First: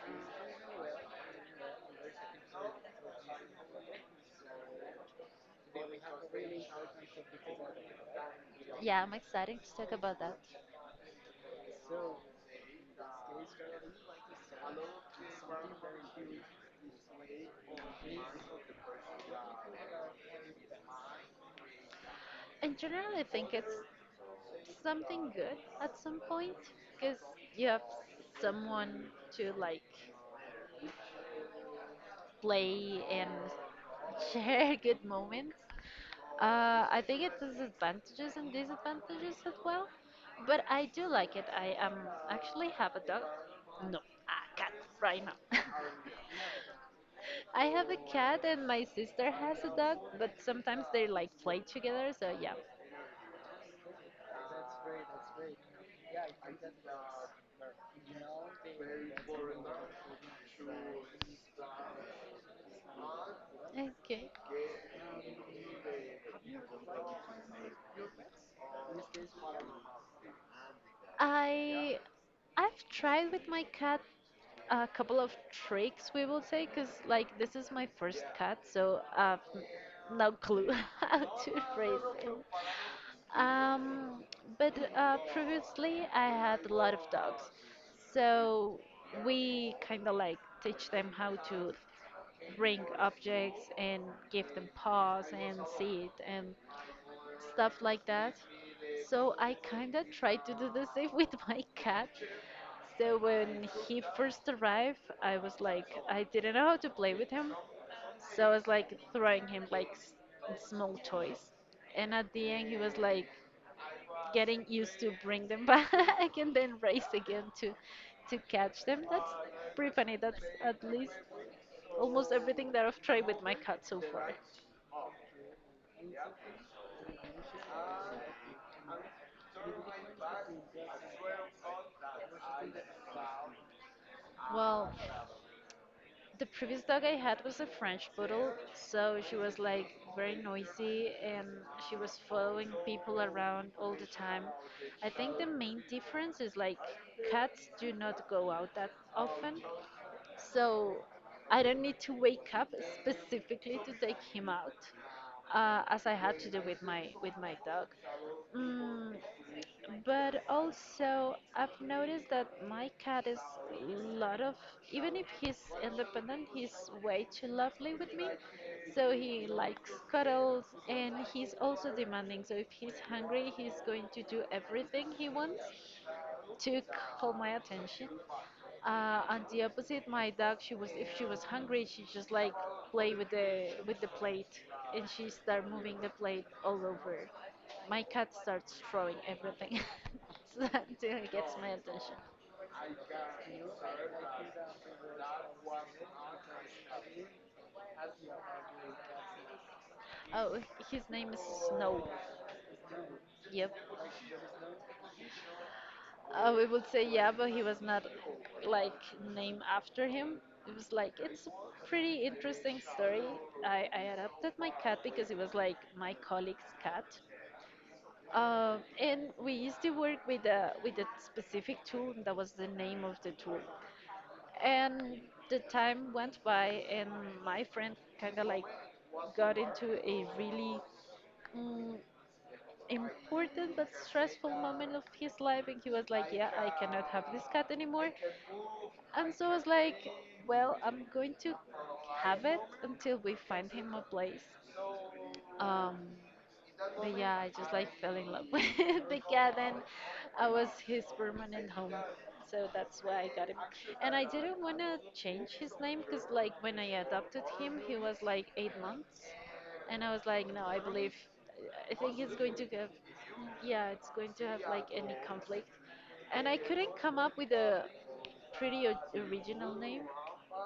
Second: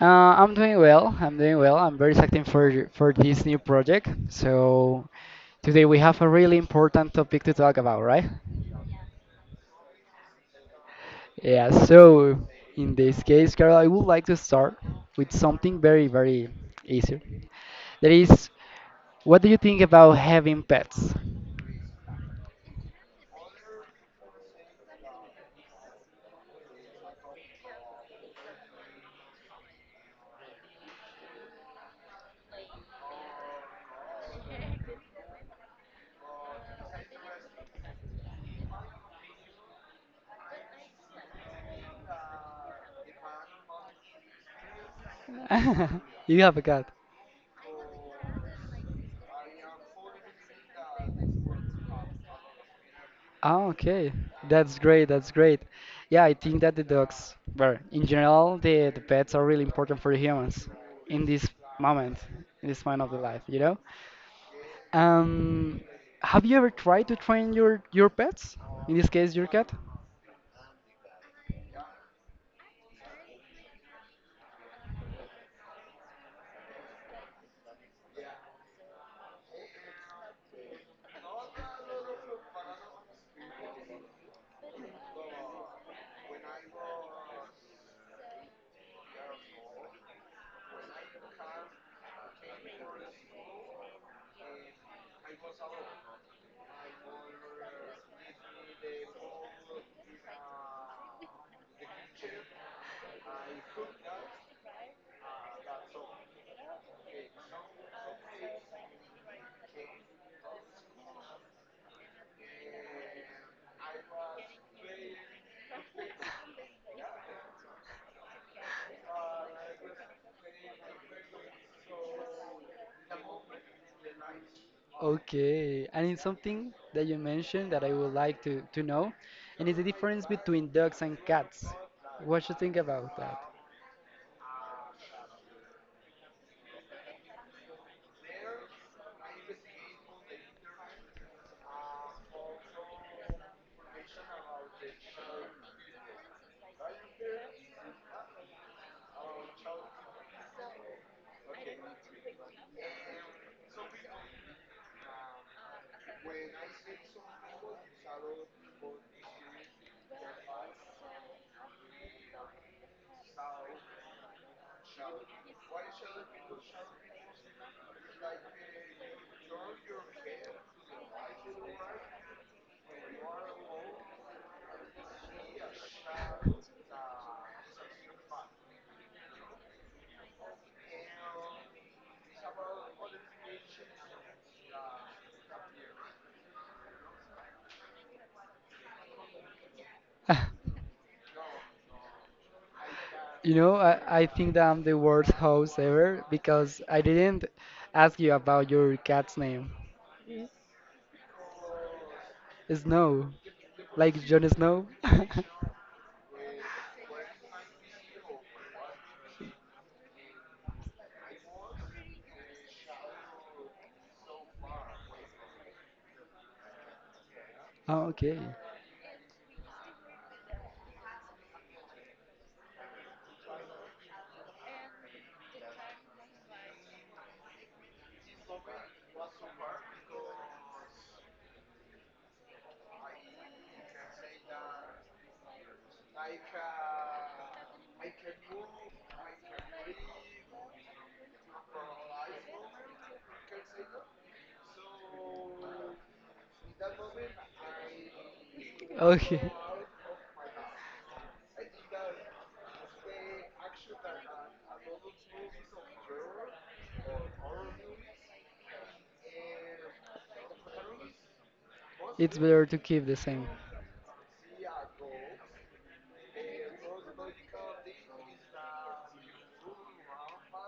I'm doing well. I'm doing well. I'm very excited for this new project. So today we have a really important topic to talk about, right? Yeah, I'm excited to talk about that. Yeah. So in this case, Carol, I would like to start with something very, very easy. That is, what do you think about having pets? In general, I think it's something good at some point because you have someone to like play and share good moments. I think it has advantages and disadvantages as well, but I do like it. I actually have a dog. No, a cat right now. You have a cat. I have a cat and my sister has a dog, but sometimes they like play together, so yeah. Oh, okay. That's great. That's great. Yeah, I think that the dogs, well, in general, the pets are really important for humans in this moment, in this moment of the life, you know? Okay. Um, have you ever tried to train your pets? In this case, your cat? I I've tried with my cat a couple of tricks, we will say, because like this is my first cat, so I've no clue how to raise it. Um, but previously I had a lot of dogs, so we kind of like teach them how to bring objects and give them paws and seat and stuff like that. So I kind of tried to do the same with my cat. So when he first arrived, I was like, I didn't know how to play with him. So I was like throwing him like small toys. And at the end, he was like getting used to bring them back and then race again to catch them. That's pretty funny. That's at least almost everything that I've tried with my cat so far. Okay, and it's something that you mentioned that I would like to know, and it's the difference between dogs and cats. What you think about Well, the previous dog I had was a French poodle, so she was like very noisy and she was following people around all the time. I think the main difference is like cats do not go out that often, so I don't need to wake up specifically to take him out, as I had to do with my dog. Mm, But also, I've noticed that my cat is a lot of, even if he's independent, he's way too lovely with me. So he likes cuddles and he's also demanding. So if he's hungry, he's going to do everything he wants to call my attention. On the opposite, my dog, she was if she was hungry, she just like play with the plate, and she start moving the plate all over. My cat starts throwing everything that? so that until he gets my attention. You know, I think that I'm the worst host ever because I didn't ask you about your cat's name. Oh, his name is Snow. Snow, Yep. like Jon Snow. We would say yeah, but he was not like named after him. It was like it's a pretty interesting story. I adopted my cat because it was like my colleague's cat. Oh, okay. And we used to work with a specific tool that was the name of the tool. And the time went by, and my friend kind of like got into a really mm, important but stressful moment of his life, and he was like, "Yeah, I cannot have this cat anymore." And so I was like, "Well, I'm going to have it until we find him a place." Um, But yeah, I just like fell in love with the Okay. cat and I was his permanent home. So that's why I got him. And I didn't want to change his name because, like, when I adopted him, he was like 8 months. And I was like, no, I believe, I think it's It's going to better to have, keep the same. yeah, it's going to have like any conflict. And I couldn't come up with a pretty original name.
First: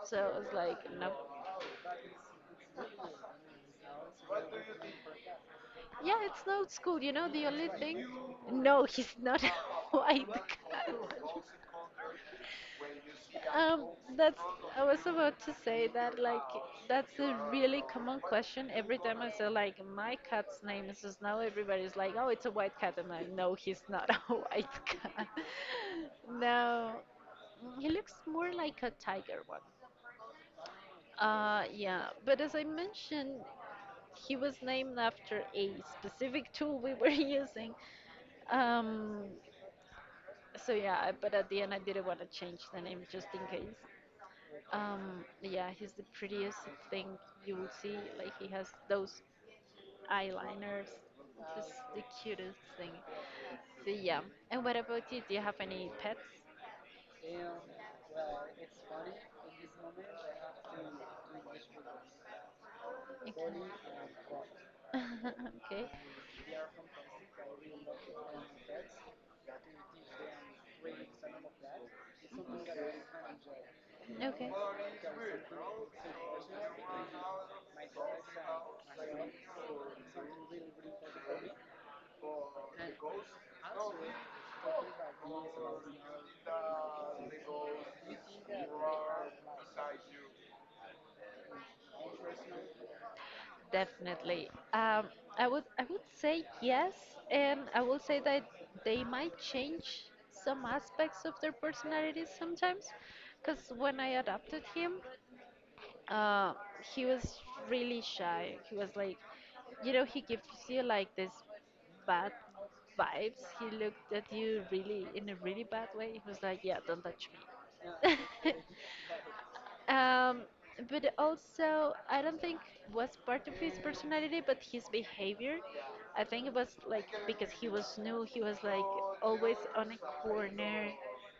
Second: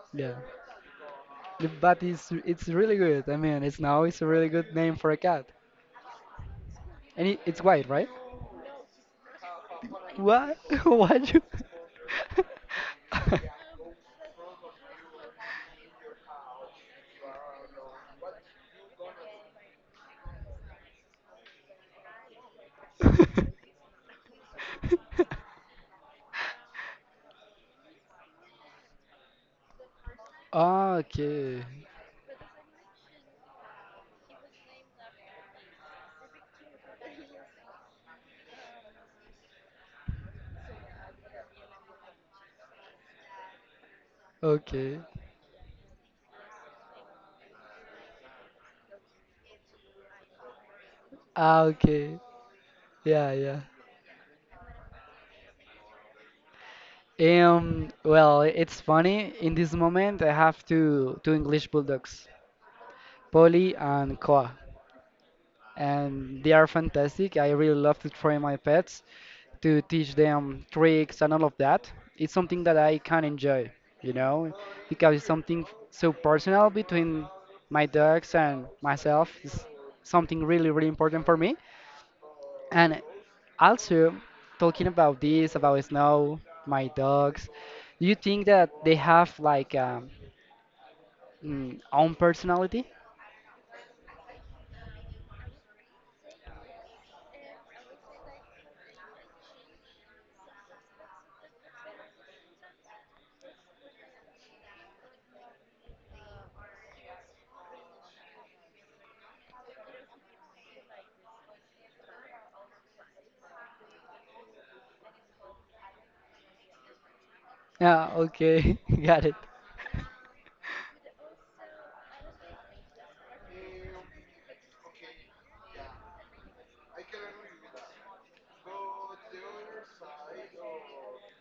So Yeah. I was like, no. But it's really good. I mean, it's now it's a really good name for a cat. Yeah, it's not school. You know, And the it's only white, thing. right? No, he's not a white What? cat. What you? Um, that's I was about to say that like that's a really common question. Every time I say like my cat's name is Snow, everybody's like, "Oh, it's a white cat," and I know he's not a white cat. No, he looks more like a tiger one. Okay. Yeah, but as I mentioned, he was named after a specific tool we were using. Um, so yeah, but at the end I didn't want to change the name just in case. Okay. Yeah, he's the prettiest thing you will see. Like he has those eyeliners, Ah, the okay. cutest thing. Yeah, yeah. So yeah. And what about you? Do you have any pets? Well, it's funny. In this moment, I have two English bulldogs, Okay. Polly and Koa, and they are fantastic. I really love to train my pets, to teach them tricks and all of that. It's something that I can enjoy, you know, Okay. because it's something so personal between my dogs and myself. It's something really, really important for me. And Okay. also, talking about this, about snow, my dogs, do you think that they have like own personality? Definitely. I would say yes, and I would say that they might change some aspects of their personalities sometimes, because when I adopted him, uh, he was really shy. He was like, he gives you like this bad vibes. He looked at you really in a really bad way. He was like, yeah, don't touch Yeah, me. okay, got it. Um, but also, I don't think was part of his personality, but his behavior. I think it was like because he was new, he was like always on a corner,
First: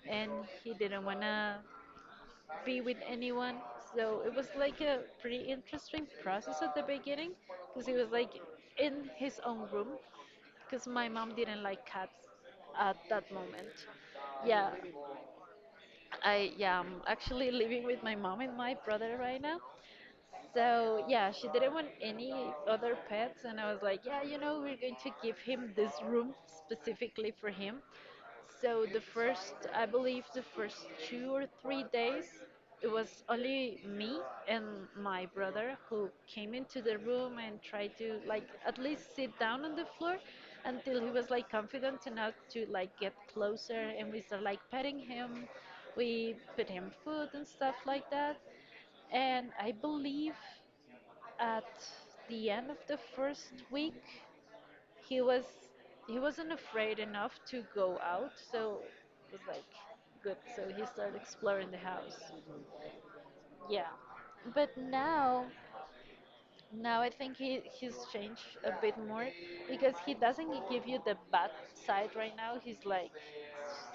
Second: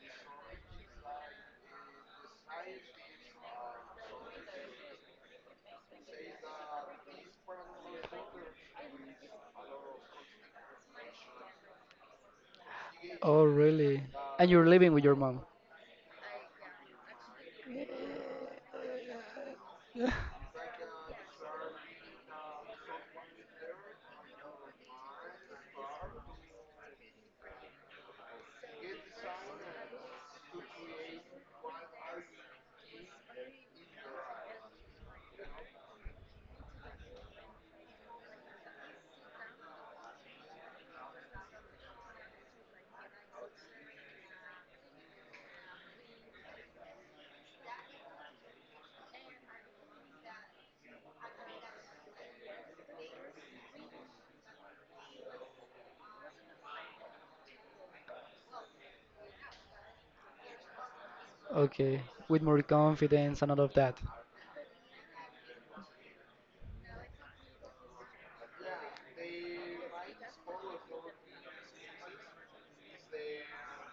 and he didn't wanna be with anyone. So it was like a pretty interesting process at the beginning, because he was like in his own room, because my mom didn't like cats at that Oh, moment. really? And you're Yeah, living with your mom? yeah, I'm actually living with my mom and my brother right now. So yeah, she didn't want any other pets, and I was like, yeah, we're going to give him this room specifically for him. So the first, I believe, the first 2 or 3 days, it was only me and my brother who came into the room and tried to like at least sit down on the floor until he was like confident enough to like get closer, and we started like petting him. We put him food and stuff like that. And I believe at the end of the first week, he was he wasn't afraid enough to go out, so it was like good. So he started exploring the Okay, house. with more confidence and all of Yeah, that. but now I think he's changed a bit more because he doesn't give you the bad side right now. He's like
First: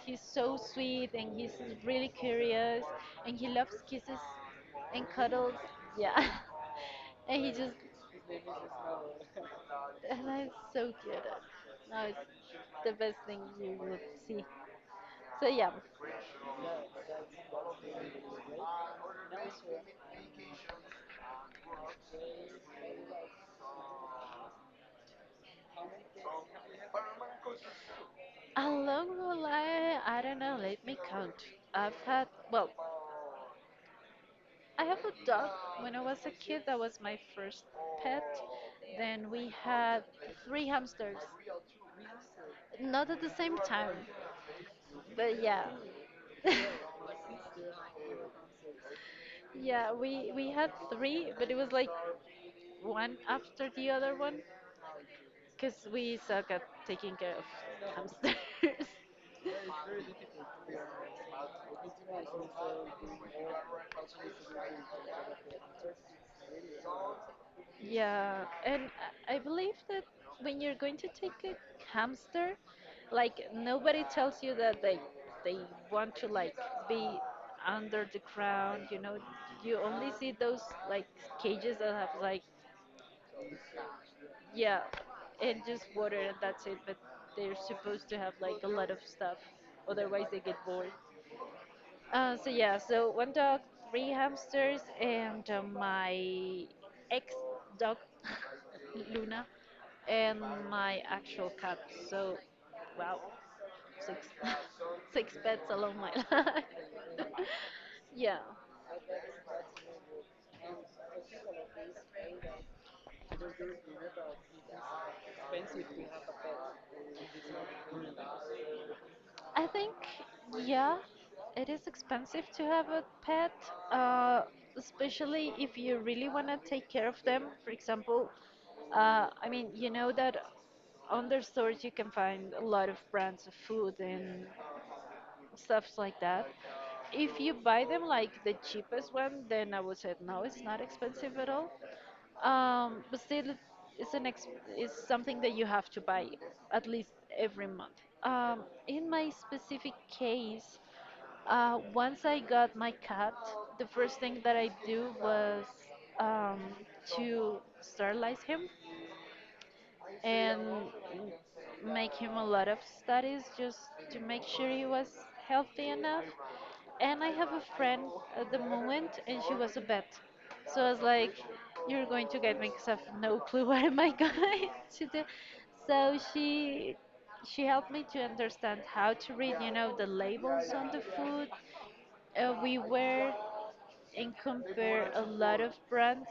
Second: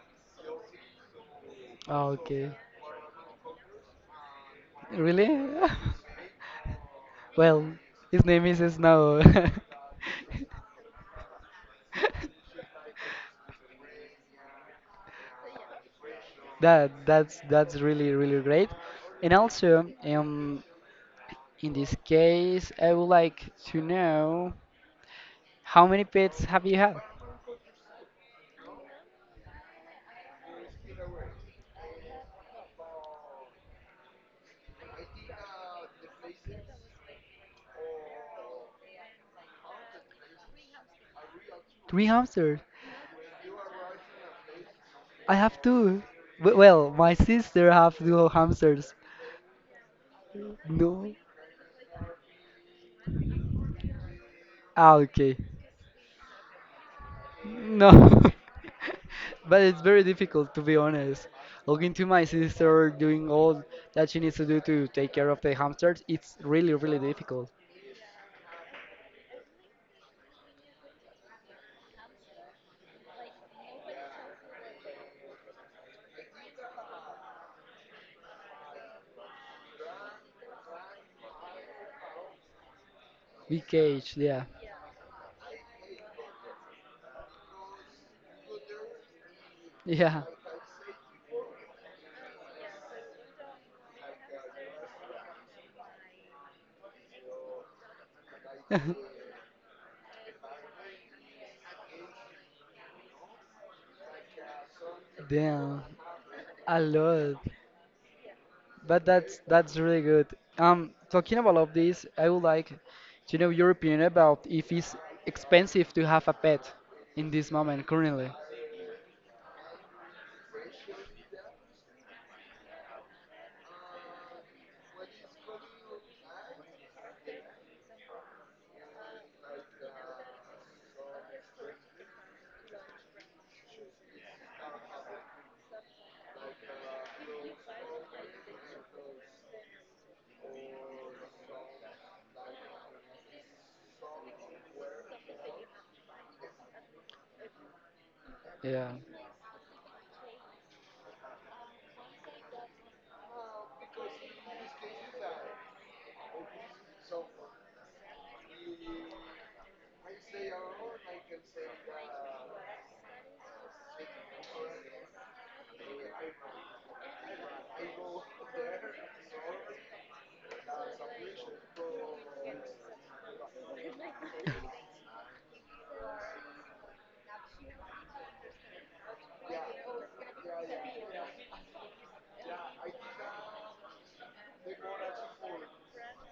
he's so sweet and he's really Oh, okay. curious and he loves kisses and Really? cuddles. Yeah. And he Well, just his name is Snow. and that's so cute. Now it's the best thing you will see. So yeah. That that's really really great. And also, in this case, I would like to know how many pets have you had? Along the line, I don't know, let me count. I've had well I have a dog. When I was a kid, that was my first pet. Then we had three hamsters. Three hamsters. Not at the same time, I but have yeah. two. Well, my sister have two hamsters. Yeah, we had No. three, but it was like one after the other one Ah, okay. because we suck at taking care of No, hamsters. but it's very difficult to be honest. Looking to my sister doing all that she needs to do to take care of the hamsters, it's really, really difficult. Yeah, and I believe that when you're going to take a hamster, like nobody tells you that they want to like be under the ground, you know. You only see those like cages that have like Big cage, yeah, yeah, and just water and that's it, but they're supposed to have like a lot of stuff. yeah. Otherwise they get bored. So yeah, so one dog, three hamsters, and my ex dog Luna, and my actual cat. So wow, six six pets Damn, along my life. a lot. Yeah. But that's really good. Talking about all of this, I would like to know your opinion about if it's expensive to have a pet in this moment currently. I think, yeah, it is expensive to have a pet, uh, especially if you really want to take care of them. For example, I mean, you know that on their stores you can find a lot of brands of food and stuffs like that. If you buy them like the cheapest one, then I would say no, it's not expensive at all. But still, it's it's something that you have to buy at least every month. Yeah. In my specific case, once I got my cat, the first thing that I do was um, to sterilize him, and make him a lot of studies just to make sure he was healthy enough. And I have a friend at the moment, and she was a vet. So I was like, "You're going to get me because I have no clue what am I going to do." So she helped me to understand how to read, the labels on the food. We were and compare a lot of brands.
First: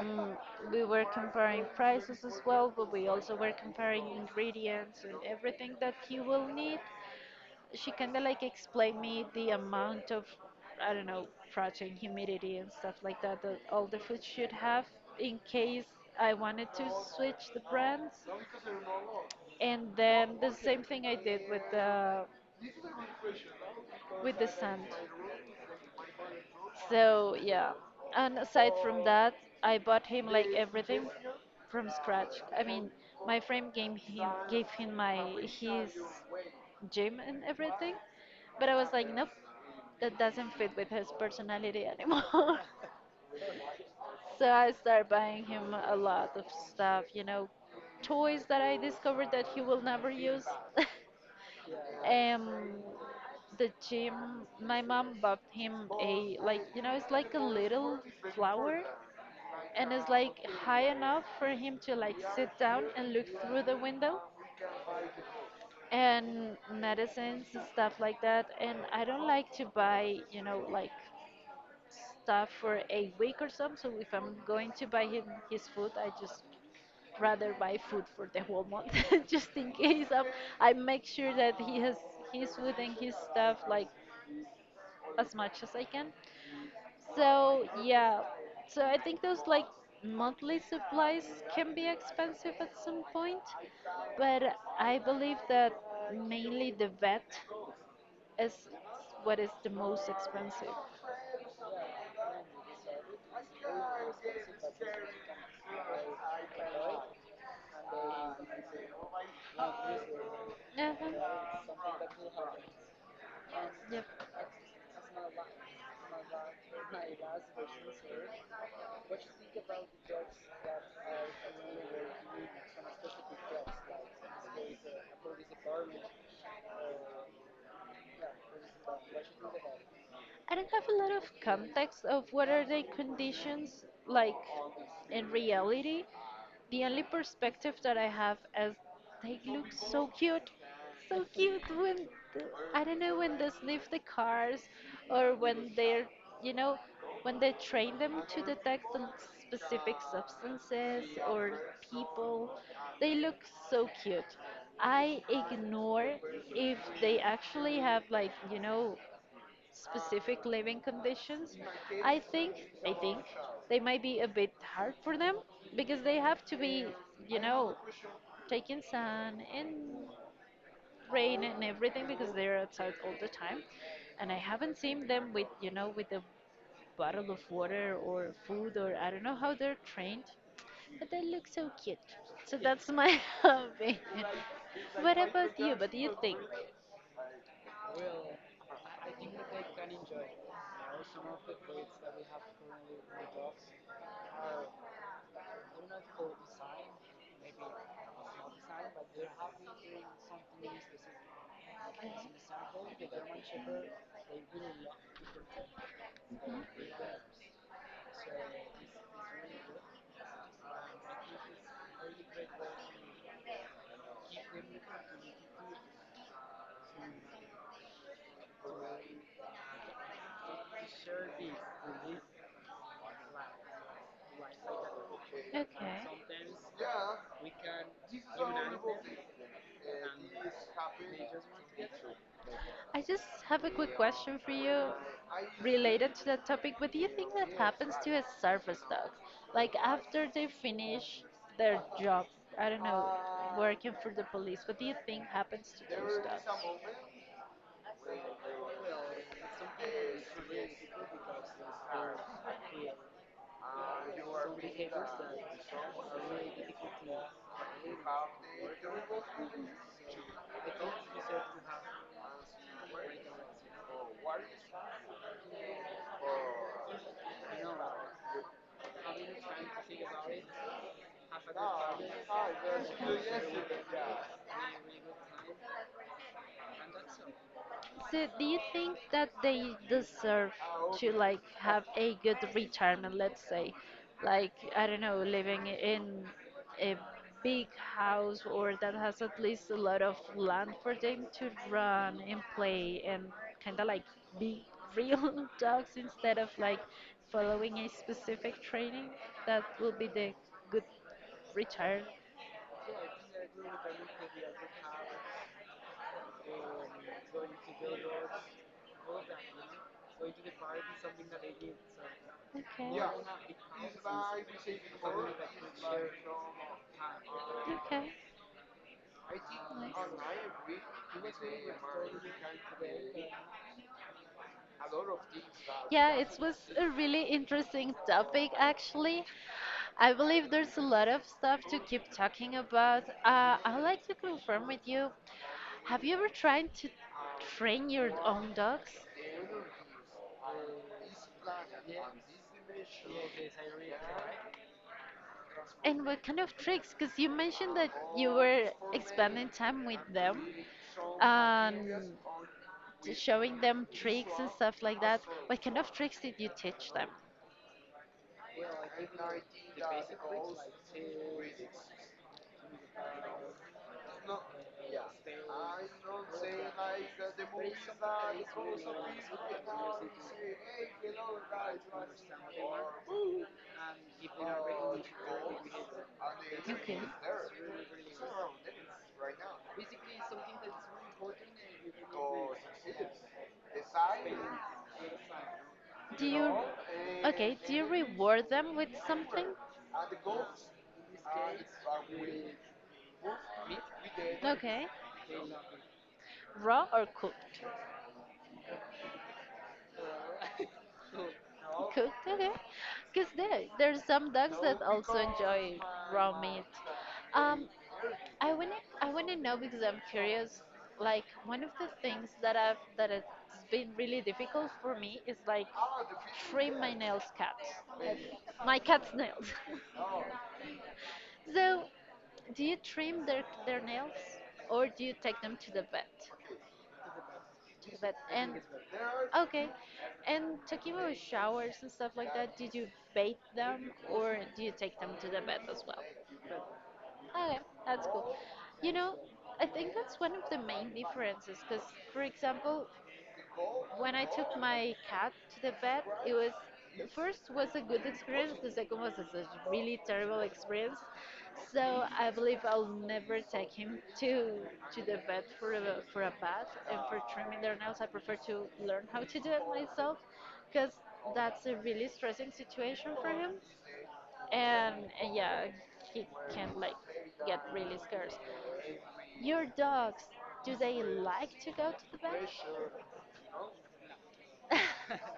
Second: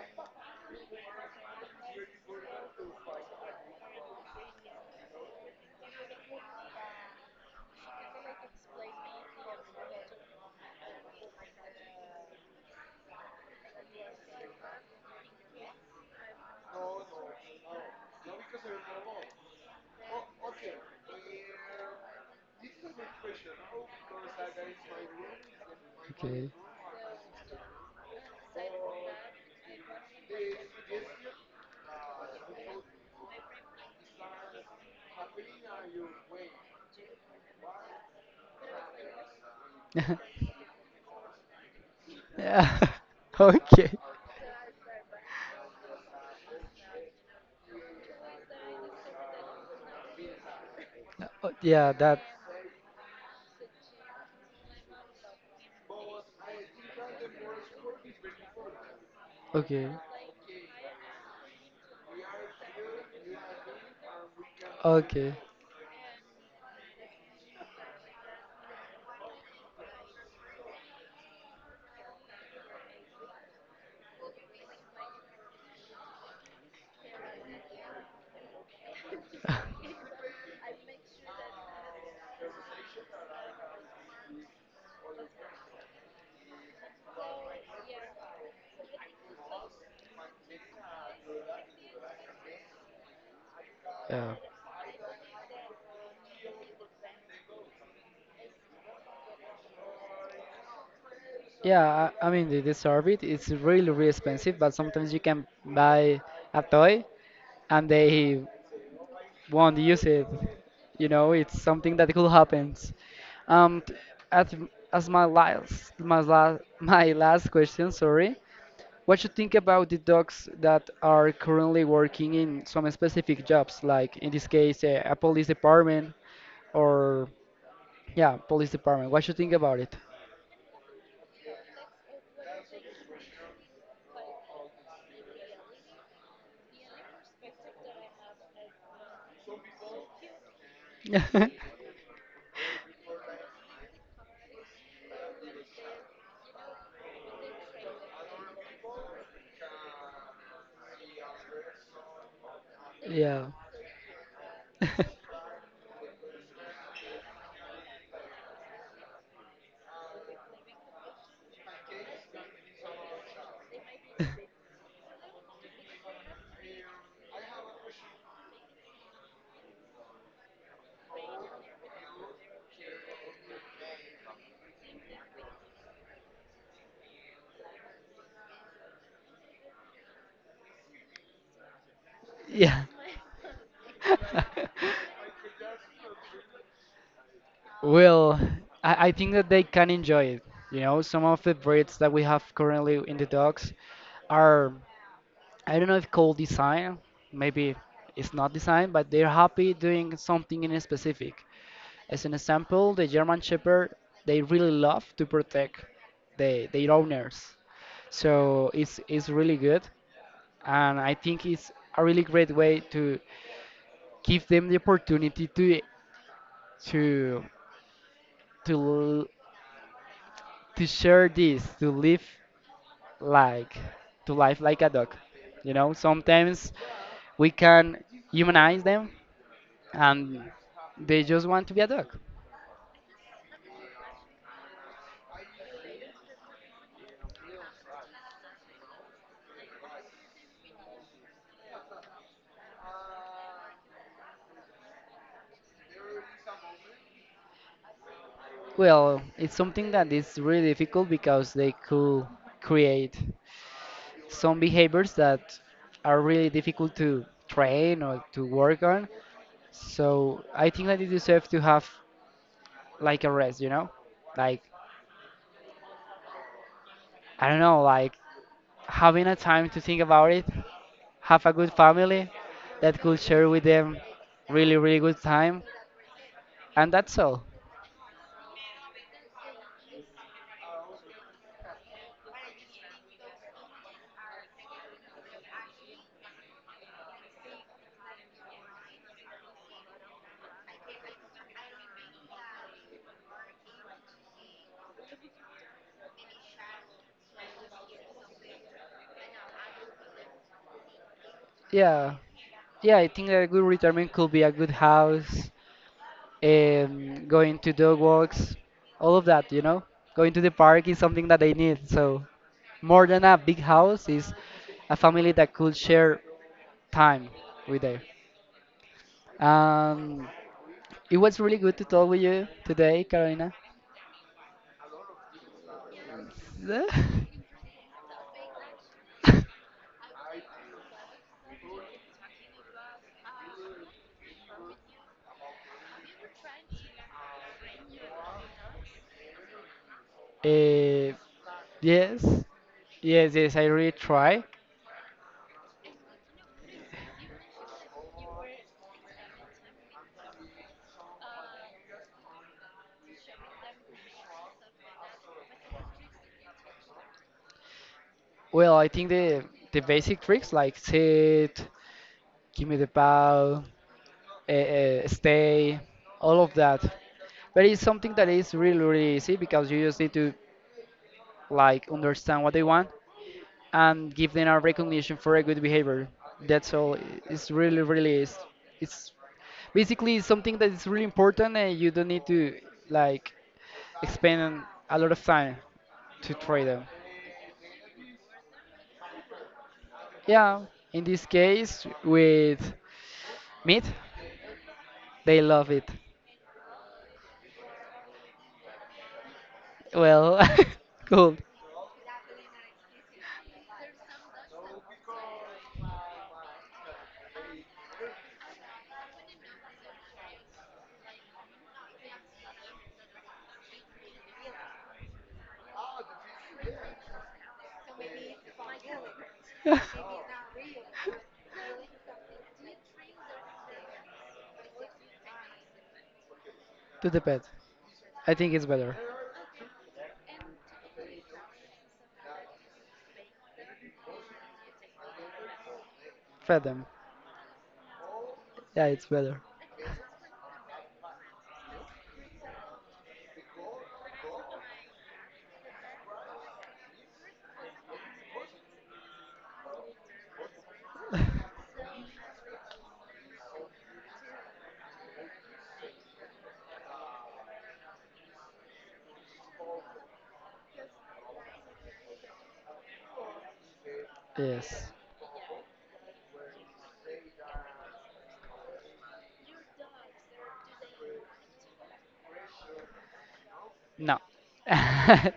Mm, we were comparing prices as well, but we also were comparing ingredients and everything that he will need. She kind of like explained me the amount of, I don't know, protein, humidity, and stuff like that that all the food should have in case I wanted to switch the brands. And then the same thing I did with the sand. Okay. So yeah, and aside from that, I bought him like everything from scratch. I mean, my friend gave him my his gym and everything, but I was like, nope, that doesn't fit with his personality anymore. Yeah. Okay. So I started buying him a lot of stuff, toys that I discovered that he will never use. Yeah, that. Um, the gym, my mom bought him a like it's like a little flower, Okay. and it's like high enough for him to like sit down and look through the window Okay. and medicines and stuff like that. And I don't like to buy stuff for a week or some. So if I'm going to buy him his food, I just rather buy food for the whole month just in case of I make sure that he has his food and his stuff like as much as I can. So yeah, so I think those like monthly supplies can be expensive at some point, Yeah. but I believe that mainly the vet is what is the most expensive. Yeah, I mean, the sorbet is really, really expensive, but sometimes you can buy a toy and they won't Uh-huh. use it. You know, it's something that could happen. Um, t- Yep. at, as my last, my last question, Western sorry. What clubs you were think about the doing dogs that some are currently working in some specific jobs jobs, like in this like case, a police Sunday department or shopping yeah, police department. What clubs. you think about it? I don't have a lot of context of what are the conditions like in reality. The only perspective that I have is they look so cute when the, I don't know when they sniff the cars or when they're you know when they train them to detect on specific substances or people. They look Yeah. so cute. I ignore if they actually have specific living conditions. I think I think they might be a bit hard for them because they have to be, you know, taking sun and rain and everything because they're outside all the time. And I haven't seen them with a bottle of water or food, or I don't know how they're trained, but they look so cute. So Yeah. that's my opinion. What about you? What do you think? Well, I think that they can enjoy it. You know, some of the breeds that we have currently in Okay. the dogs Yeah. are, I don't know if called design, maybe it's not design, but they're happy doing something in a specific. As an example, the German Shepherd, they really love to protect their owners. So it's really good, and I think it's a really great way to give them the opportunity to to l- to share this to live like to life like a dog. You know, sometimes we can This is humanize honorable and them, he and is they happy. just want to be a dog. I just have a quick question for you related to that topic. What do you think that happens to a service dog? Like after they finish their job, I don't know, working for the police, what do you think happens to those Well, it's something that is really difficult because they could create some behaviors that are really difficult to train or to work on. So I think that they deserve dogs? to have like a rest, you know? Or Like, Warriors, or I don't know, like having a trying time to to think about it, think, have a have a good no, good family balance. that could No, it share with them Yeah, really, really good time, and that's all. so do you think that they deserve to like have a good retirement, let's say? Like, I don't know, living in a big house, or that has at least a lot of land for them to run and play and kind of like be real dogs instead of like following a specific training? That will be the good retirement. Yeah, yeah, I think that a good retirement could be a good house, going to dog walks, all of that, you know? Going to the park is something that they need, so Okay. more than a big house is a Like like family that could share time with them. Okay. Um, Nice. it was really good to talk with Really. you today, Carolina. Yeah, it was a really interesting topic actually. I believe there's a lot of stuff to keep talking about. I'd like to confirm with you. Have you ever tried to train your own dogs? Eh, yes, yes, I really Yeah. try. And what kind of tricks? Because you mentioned that you were spending time with them and showing them tricks and stuff like that. What kind of tricks did you teach them? Well, I think the basic tricks like sit, give me the ball, stay, all of that. But it's something that is really really easy because you just need to like understand what they want and give them a recognition for a good behavior. That's all. Okay. It's really really is. It's Right. basically something that is really important, and you don't need to like spend a lot of time Do to you try them. okay, do you reward them with something? Yeah, in this case uh, with meat, Okay. they love it. Raw or cooked? Well, cool. No, cooked, okay. Because there's some dogs no that also enjoy raw meat. Um, I wanna I wanna know because I'm curious. Like one of the things that has been really difficult for me is like trim my nails cut. My cat's nails. Yeah. So do you trim their nails, or do you take them to the vet? To the pet. To the vet, I think and it's better. okay. And talking about showers and stuff like that, did you bathe them, or do you take them to the vet as well? Feed them. Okay, that's cool. Yeah, You it's know, better. I think that's one of the main differences because, for example, when I took my cat to the vet, it was the first was a good experience, the second was a really terrible experience. So I believe I'll never take him to the vet for a bath and for trimming their nails. I prefer to learn how to do it myself because that's a really stressing situation for him, Yes. and, and yeah, he can like get really scared. Your dogs, do they like to go to the vet? No.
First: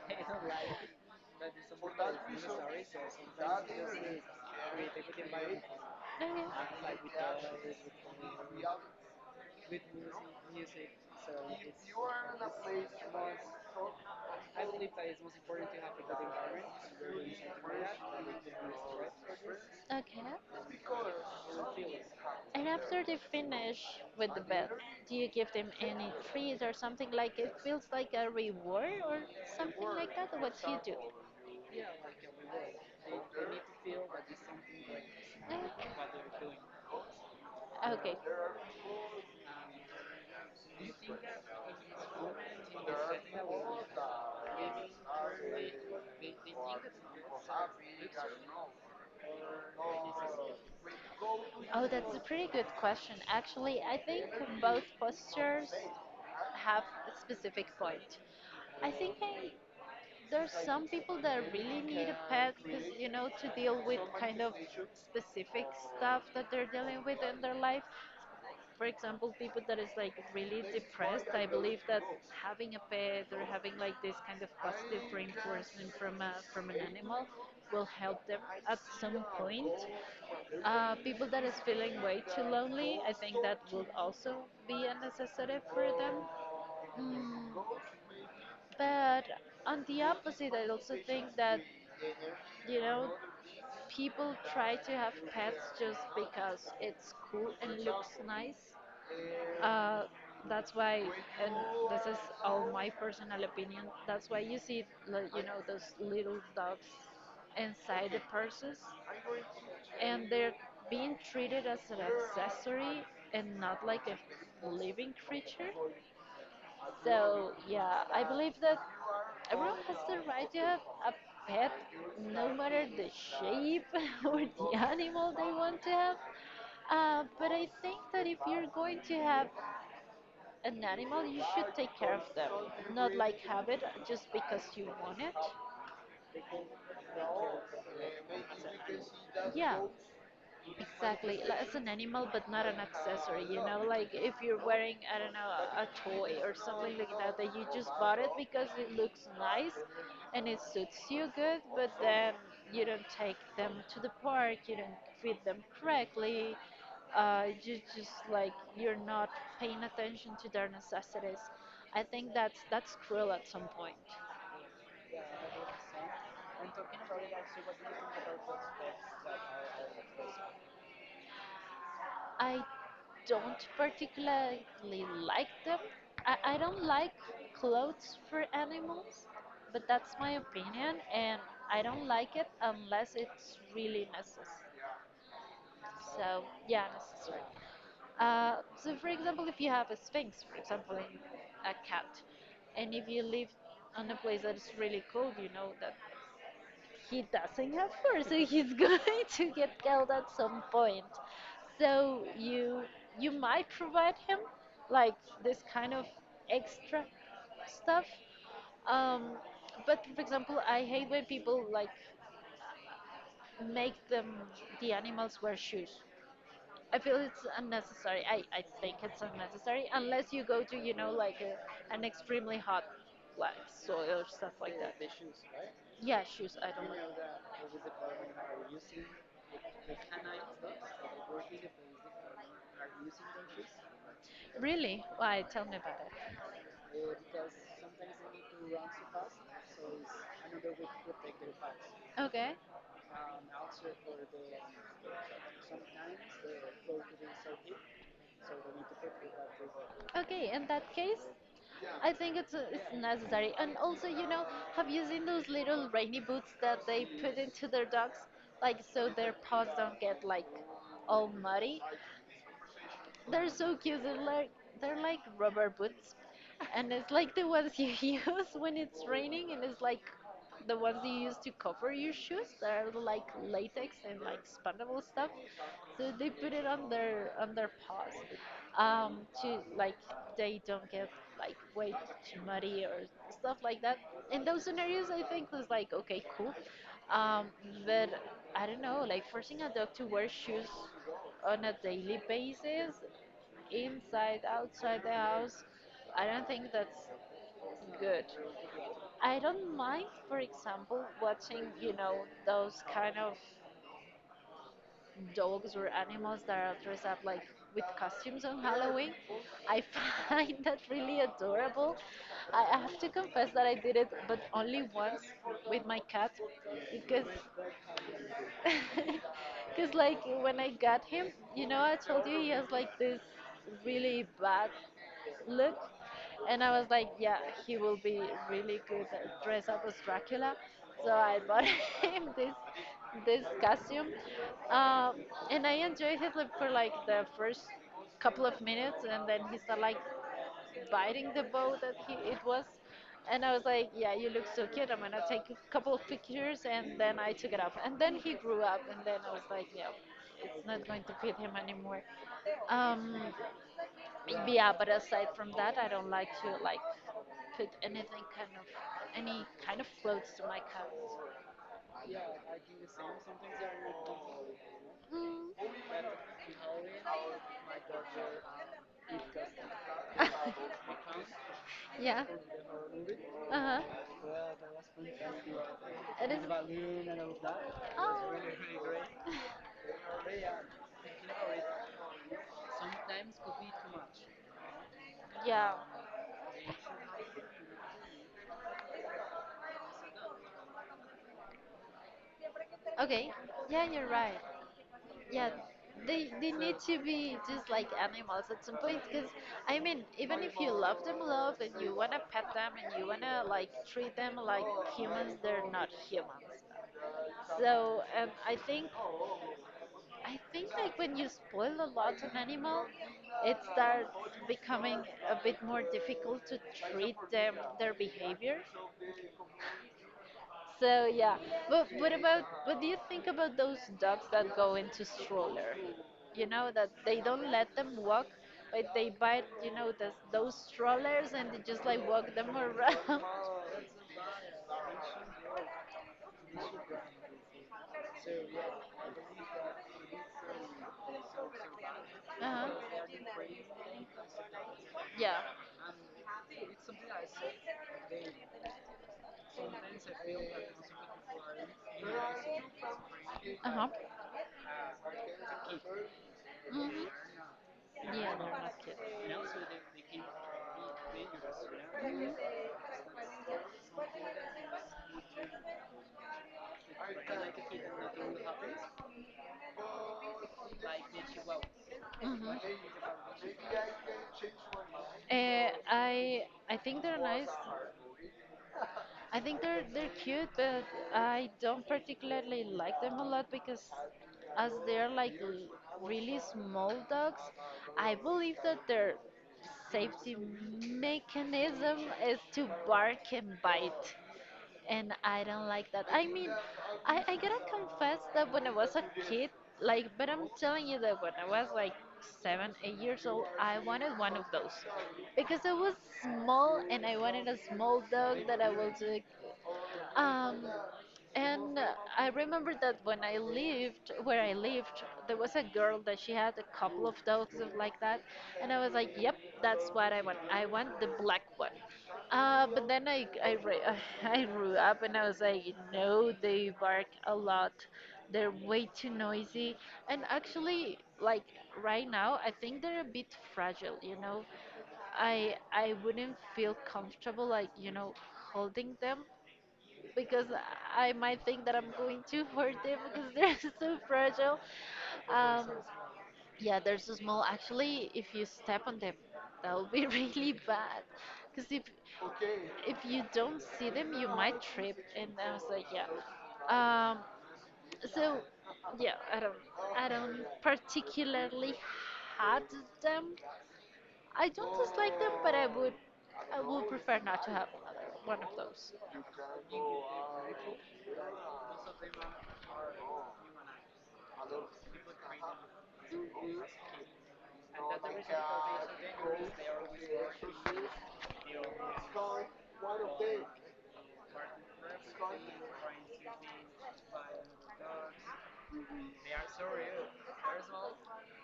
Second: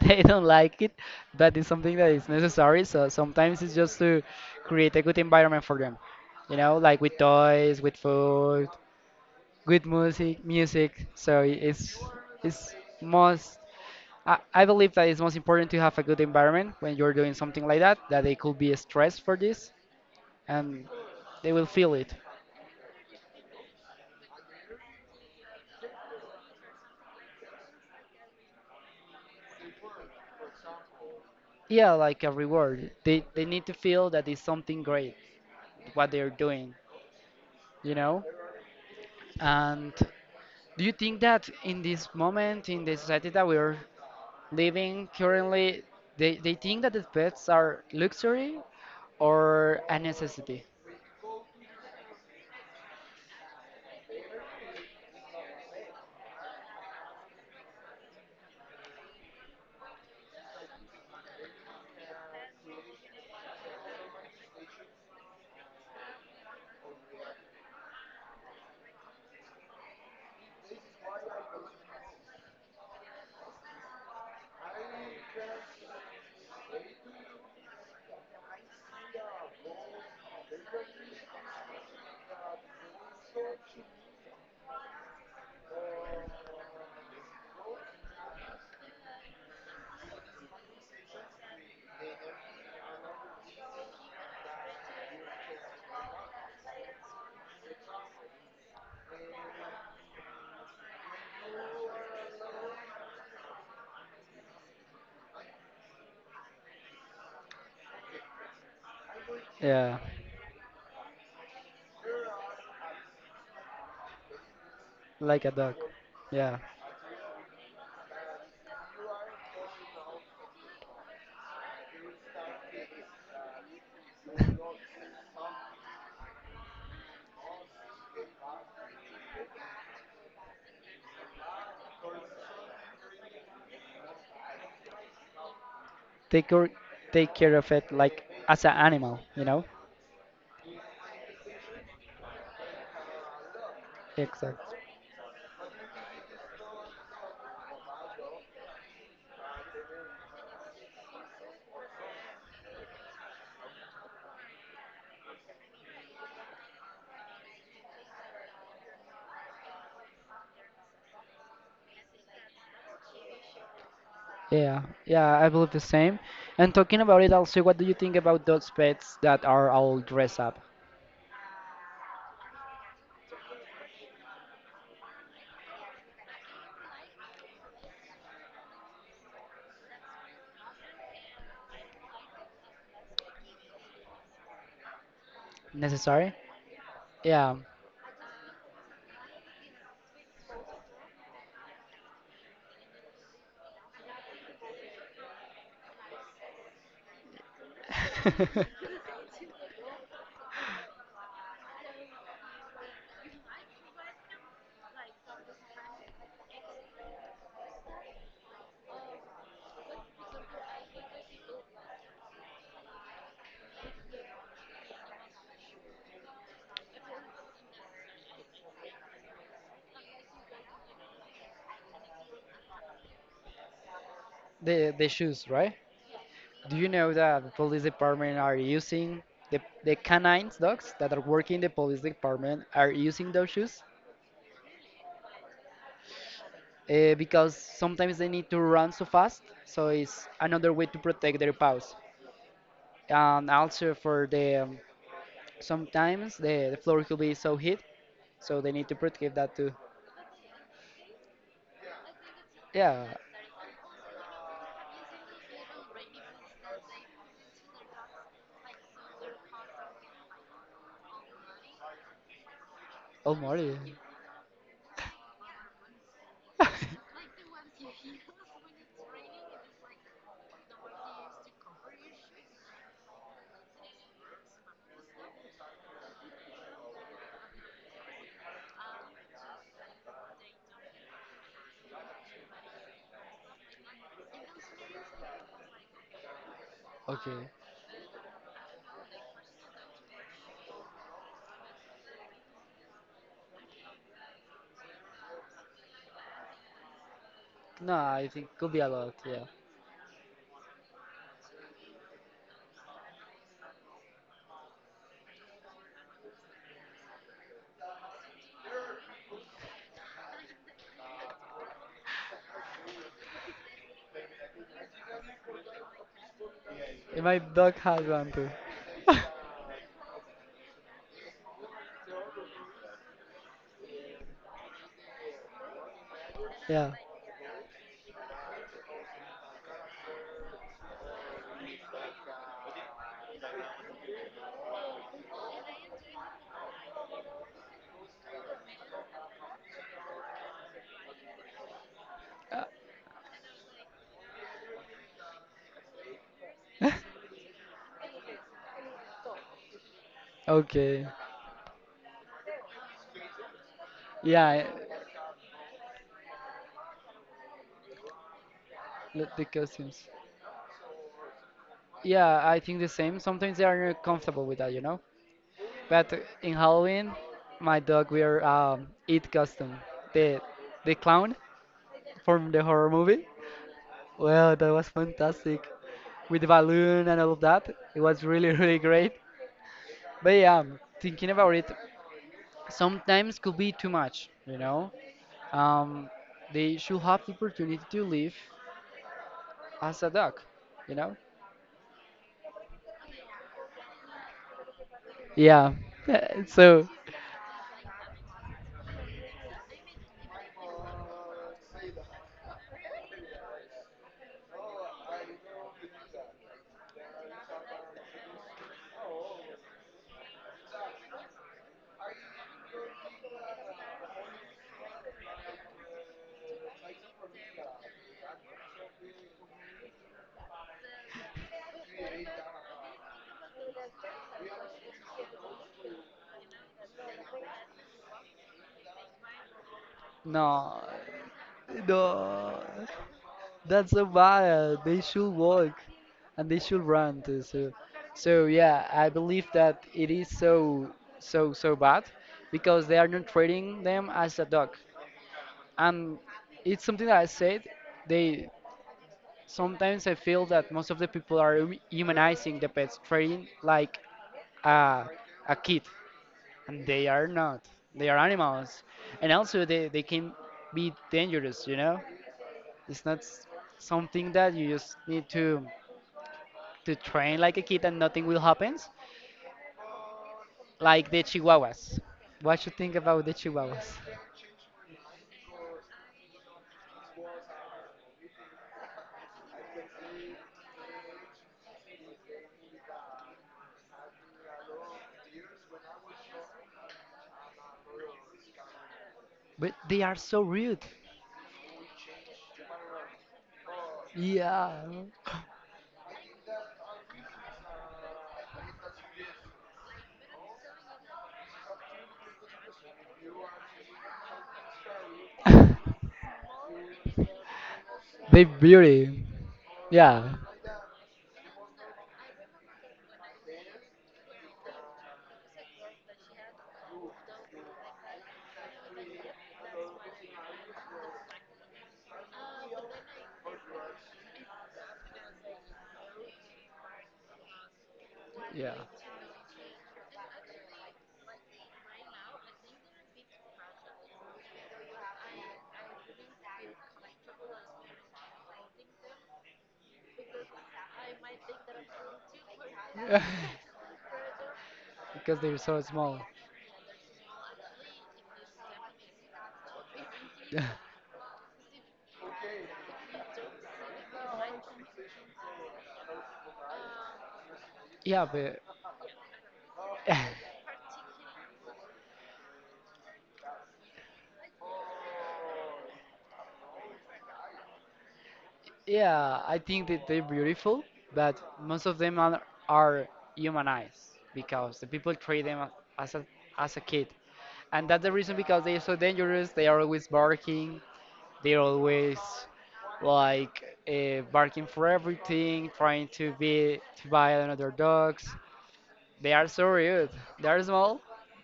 They don't like it, but it's something that is necessary. So sometimes it's just to create a good environment for them. You know, like with toys, with food, good music. So it's Okay. most I believe that it's most Important important to to have have a people good empowerment. environment I'm when you're very doing excited something for like that. that, I'm that going they to do could that. I mean, there be is a right stressed for for this, this. Okay. I and will they will feel. feel it. And after they finish with the bed, do you give them any trees or something like it feels like a reward or something like that? What do you do? Yeah, Yeah, like a reward. they, they They need need to to feel feel that that it's something great, there's something like Okay. What what they're they're doing. doing, you Okay. know? They And do you think that in this moment, in the society that we're think giving, living currently, they think they think that it's the not, pets it's art, are it's luxury art. or a necessity? Oh, that's a pretty good question. Actually, I think both postures have a specific point. I think I, there's some people that really need a pet because, to deal with kind of specific stuff that they're dealing with in their life. For example, people that is like really depressed, I believe that having a pet or having like this kind of positive reinforcement from an animal will help them at some point. People that is feeling way too lonely, I think that will also be a necessity for them. Mm, but on the opposite, I also think that, you know, people try to have pets just because it's cool and looks nice. Uh, that's why, and this is all my personal opinion, that's why you see, those little dogs inside the purses. Yeah, And they're being treated as an accessory and not like a living like a creature. dog. Yeah. So yeah, I believe that everyone has the right to have a pet, no matter the shape or the animal they want to have. But I think that if you're going to have an animal, you should take care of them, not like have it just because you want it. Take or take care of it like as an animal, you So, know? yeah. Exactly. Like, it's an animal, but not an accessory. You know, like if you're Exactly. wearing, I don't know, a toy or something like that, that you just bought it because it looks nice and it suits you good, but then you don't take them to the park, you don't feed them correctly. You just like you're not paying attention to their necessities. I think that's cruel at some point. Yeah, yeah, I believe the same. And talking about it also, what do you think about those pets that are all dressed up? I don't particularly like them. I don't like clothes for animals, but that's my opinion, and I don't like it unless it's really necessary. Necessary? So, yeah, necessary. Yeah. So, for example, if you have a sphinx, for example, and a cat, and if you live on a place that is really cold, you know that he doesn't have four, so he's going to get killed at some point. So you might provide him like this kind of extra stuff. Um, but for example, I hate when people like make them the animals wear shoes. I feel it's unnecessary. I think it's unnecessary unless you go to, you know, like an extremely hot like soil or stuff like that. The the shoes, shoes, right? right? Yeah, shoes, I Do you do not like. Know know that that the police department are using the canines dogs that are working in the police department are using those shoes? Really? Why? Tell me about it. Because Uh, sometimes they need to so run so fast, so it's so another way to protect their paws. Okay. And also for the sometimes the floor could be so hit, so they need to protect that too. Okay, in that case, I think it's Yeah. necessary. And also, you know, have you seen those little rainy boots that they put into their dogs? Like, so their paws don't get, like, all muddy? They're Almighty. so cute. They're like rubber boots, and it's like the ones you use when it's raining, and it's like the ones you use to cover your shoes. They're like latex and like expandable stuff. So they put it on their paws, to like they don't get like way too muddy or stuff like that. In those scenarios, I think was like okay, cool. Um, Okay. but I don't know, like forcing a dog to wear shoes on a daily basis, inside, outside the house, I don't think that's No, good. I think could be a lot. I Yeah, don't mind, for example, watching, you know, those kind of dogs or animals that are dressed up like with costumes on Halloween. I find that really adorable. I have to confess that I did it, but only once with my cat and because my dog has one too. Because, like, when I got him, you know, I told you he has like this really bad look. And I was Yeah. like, yeah, he will be really good at dress up as Dracula. So I bought him this costume. Um, and I enjoyed it like, for like the first couple of minutes, and then he started like biting the bow that he it Uh, was and I was like, yeah, you look so cute, I'm gonna take a couple of pictures, and then I took it off, and then he grew up, and then I was like, yeah, it's not going okay. to fit him anymore. um Yeah, yeah, but aside from that, I don't like to like put anything kind of let any the kind of costumes. clothes to my cats. Yeah, Yeah, I think the the same. same. Sometimes Sometimes they I are not remove my comfortable with that, you know? Mm. But in Halloween my dog wear it costume, the the clown Yeah. from the horror movie. Uh-huh. Well, that was fantastic It is. with the balloon and all Oh. of that. It was really, really great. But yeah, thinking about it, sometimes could be too much, you know? Yeah. Um, they should have the opportunity to live as a dog, you know? Okay. Yeah, you're right. Yeah, Yeah. they need So, to be just like animals at some point because I mean, even if you love them, love and you wanna pet them and you wanna like treat them like humans, they're not humans. So I think like when you spoil a lot an animal, it starts becoming a bit more difficult to treat them their behavior. So yeah, but what do you think about those dogs that go into stroller? You know that they don't let them walk, but they bite. You know those no, strollers and they just like walk them no. around. That's so bad. They should walk, and they should run too. So, so yeah, I believe that it is so, so, so bad because they are uh-huh. not treating them as a dog. Yeah. And it's something that I said. They sometimes I feel that most of the people are humanizing the pets, treating Uh huh. like a, a kid, and Mhm. they are not. They are Yeah, they're not animals, cute. And and also they can be dangerous. You know, it's not something that you just need to train like Like, a kid and nothing like will happen, like the like Chihuahuas. What you Mhm. think about the Chihuahuas? I think they're nice. I think they're cute, but I don't particularly like them a lot because as they're really small dogs, I believe that their But they are safety so rude. mechanism is to bark and bite. Yeah. And I don't like that. I mean, I gotta confess that when I was a kid, like, but I'm telling you that when I was like seven, 8 years old, I wanted one of those because I was small and I wanted a small dog They that I was beauty. like, Yeah. um, and I remember that when I lived where I lived, there was a girl that she had a couple of dogs of like that, and I was like, "Yep, that's what I want. I want the black one." But then I grew up and I was like, "No, they bark a lot. They're Yeah. way too noisy." And actually, like right now, I think they're a bit fragile. I wouldn't feel comfortable like holding them because I might think that I'm going too for them because they're so fragile. Because they're Um, so small. yeah, they're so small. Actually, if you step on them, that will be really bad. Because if you don't see them, you might trip. And I was like, yeah. Um, Yeah, so but yeah, I don't particularly hate them. I don't dislike them, but I would prefer not to have another one of those. yeah, I think that they're beautiful, but most of them are humanized because the people treat them as a as a kid, and that's the reason because they're so dangerous. They are always barking. They're always like barking for everything, trying to be to buy another dogs. They are so rude. They are small.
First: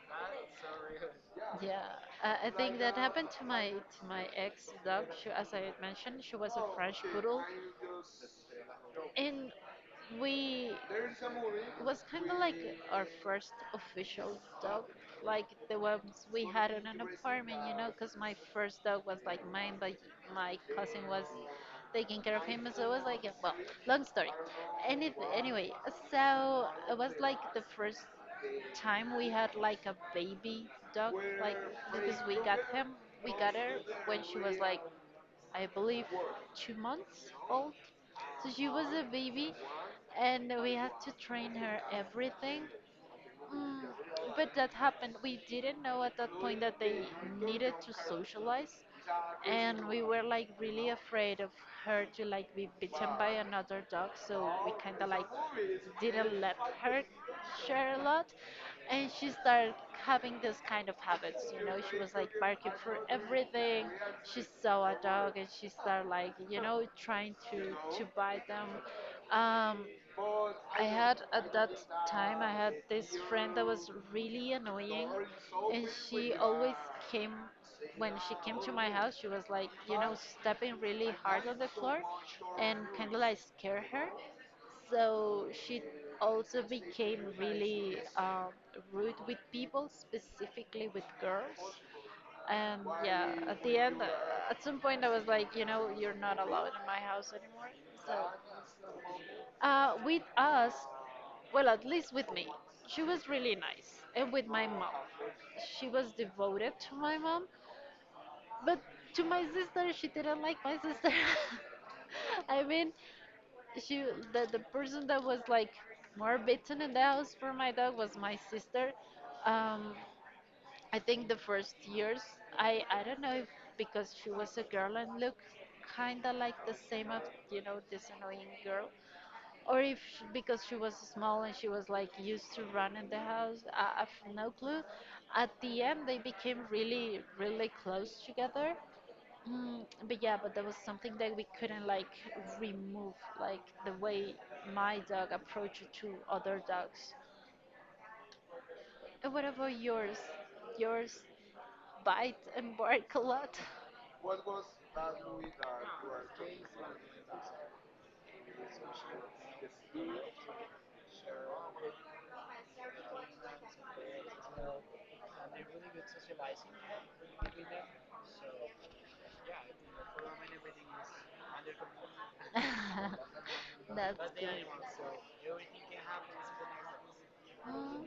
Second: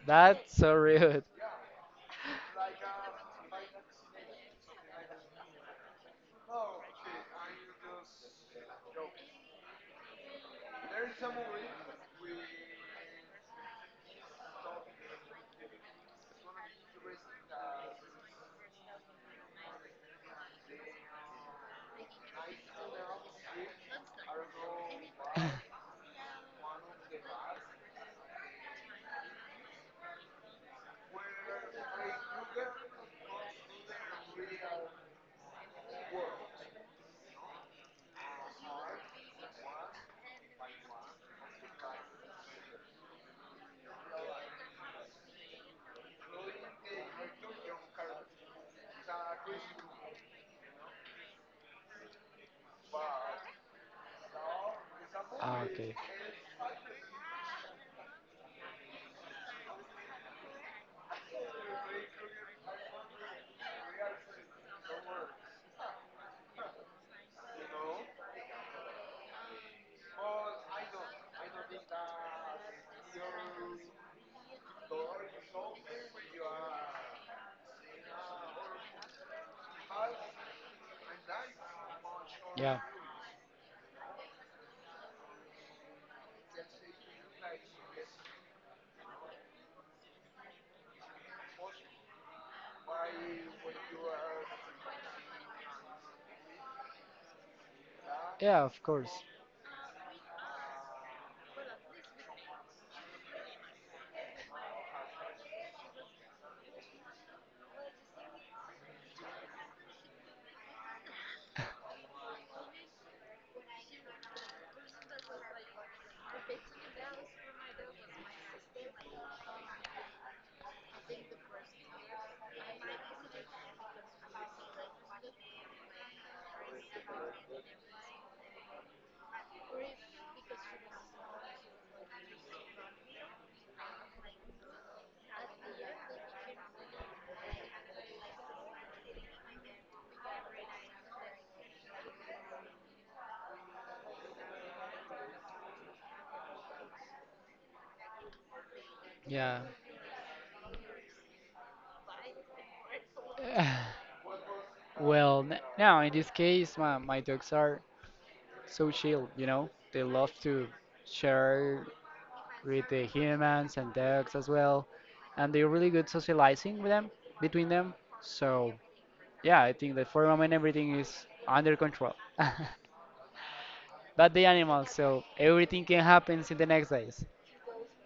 That's so rude. Yeah, I think that happened to my ex dog. She, as I mentioned, she was a French poodle, and we it was kind of like our first official dog, like the ones we had in an apartment, you know, because my first dog was like mine, but my cousin was taking care of him, so it was like, well, long story. Anyway, so it was like the first time we had like a baby dog, like because we got her when she was like, I believe, 2 months old. So she was a baby, and we had to train her everything. But that happened. We didn't know at that point that they needed to socialize, and we were like really afraid of her to like be bitten by another dog, so we kind of like Ah, okay. didn't let her share a lot. And she started having this kind of habits, you know. She was like barking for everything. She saw a dog and she started like, you know, trying to bite them. Um, I had at that I had this friend that was really annoying and she always came when she came to my house she was like, you know, stepping really hard on the floor and Yeah. kind of like scare her, so she also became really rude with people, specifically with girls. And yeah, at the end, at some point I was like, you know, you're not allowed in my house anymore. so Yeah, of course. uh, with us, well, at least with me. She was really nice. And with my mom. She was devoted to my mom. But to my sister, she didn't like my sister. I mean, she the person that was like more bitten in the house for my dog was my sister. Um, I think the first years, I don't know if because she was a girl and looked kind of like the same of, you know, this annoying girl, or if because she was small and she was like used to run in the house. I have no clue. At the end they became really, really close together. But yeah, but there was something that we couldn't like remove, like the way my dog approached to other dogs. And what Yeah. about yours? yours Bite and bark a lot. Well, now in this case, my dogs are so chill, you know? They love to share with the humans and dogs as well, and they're really good socializing with them between them. So yeah, I think that for the moment everything is under control. That's But the good. animals, so everything can happen in the next days. Mm,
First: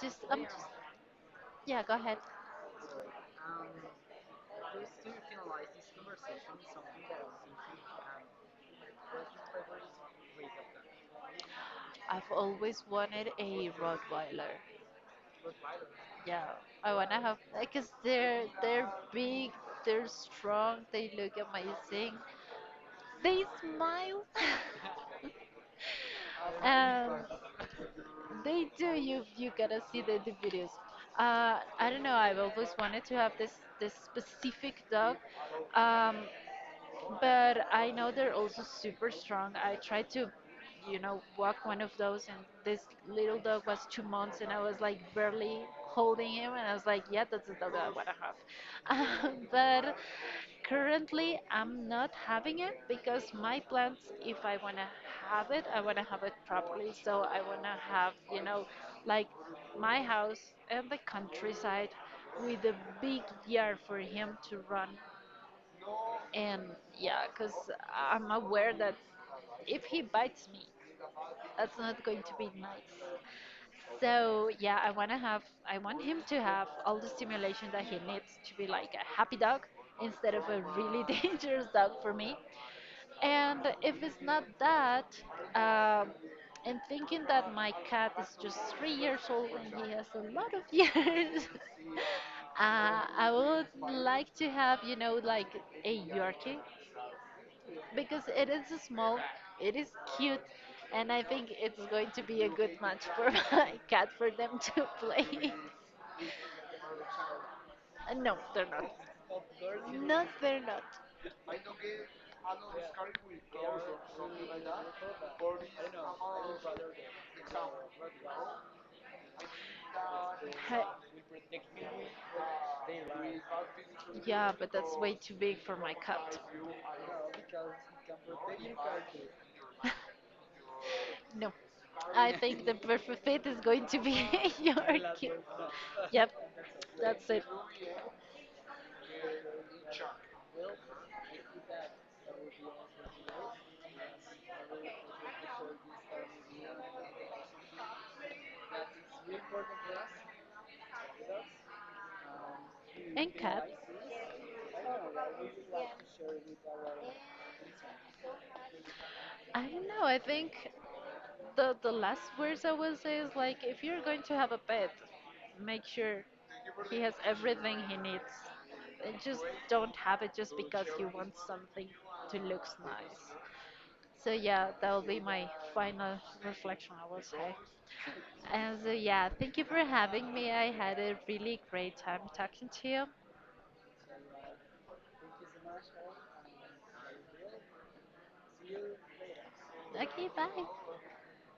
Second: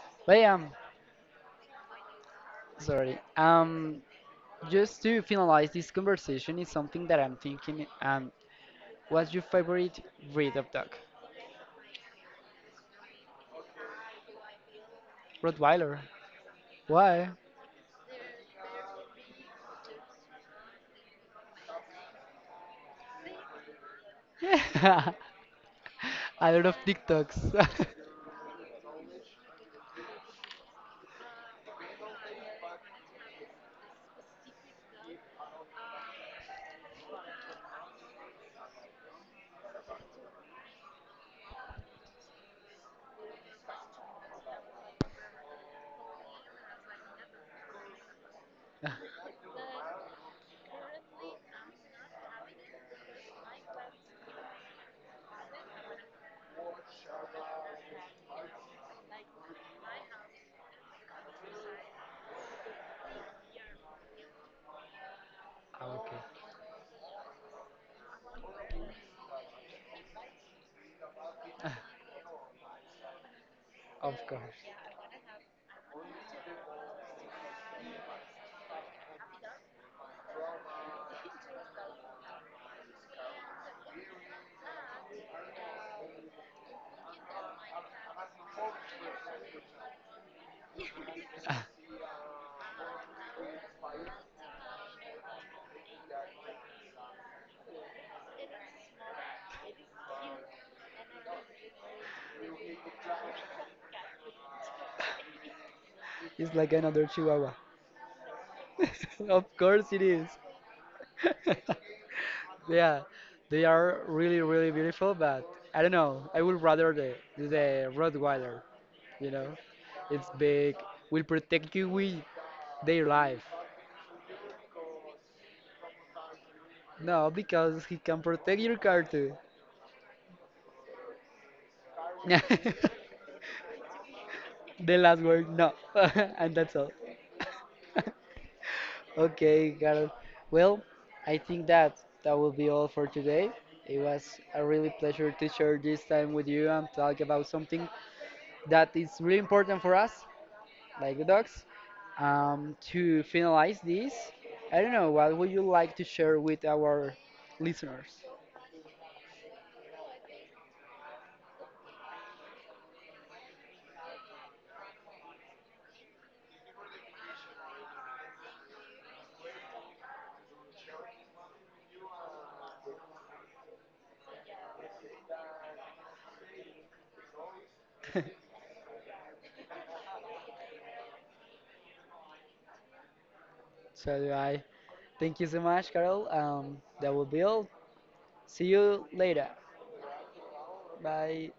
just, But I'm just, yeah, yeah, go ahead. sorry. Just to finalize this I conversation is have something that I'm thinking. What's your favorite breed of dog? I've always wanted a Rottweiler. Rottweiler. Yeah, I wanna Why? have like, cause they're big, they're strong, they look amazing, they smile, Yeah, a lot of and TikToks. they do. You gotta see the videos. I don't know. I've always wanted to have this specific dog. Um, but I know they're also super strong. I tried to, you know, walk one of those, and this little dog was 2 months, and I was like barely holding him, and I was like, yeah, that's the dog that I want to have. But currently, I'm not having it because my plans, if I want to have it, I want to have it properly. So I want to have, you know, like my house and the countryside with a big yard for him to run. Okay. And yeah, because I'm aware that if he bites me, that's not going to be nice. Of So course. yeah, I want him to have all the stimulation that he needs to be like a happy dog instead of a really dangerous dog for me. And if it's not that, um, and thinking that my cat is just 3 years old and he has a lot of years, I would like to have, you know, like a Yorkie because it is small, it is cute, and I think it's going to be a good match for my cat for them to play. It's like another Chihuahua. No, they're not. Of course it No, is. they're not. Yeah, they are really, really beautiful, but I don't know. I would rather the Rottweiler, you know. It's big, Heh, will protect you with their life. yeah, but that's way too big for my cat. No, because he can protect your car too. No, I think the perfect fit is going to be your The last kid. word, no. Yep, And that's all. that's it. Okay, Carol. Well, I think that that will be all for today. It was a really pleasure to share this time with you and talk about something that is really important for us, like the dogs. To And cats. finalize this, I don't know, what would you like to share with our listeners? I don't know. I think the last words I would say is like, if you're going to have a pet, make sure he has everything he needs. And just don't have it just because you want something to look nice. So yeah, that will be my final reflection, I will say. And so yeah, thank you for having me. I had a really great time talking to you. So I thank you so much, Carol. That will be all. See you later. Okay, bye. Bye.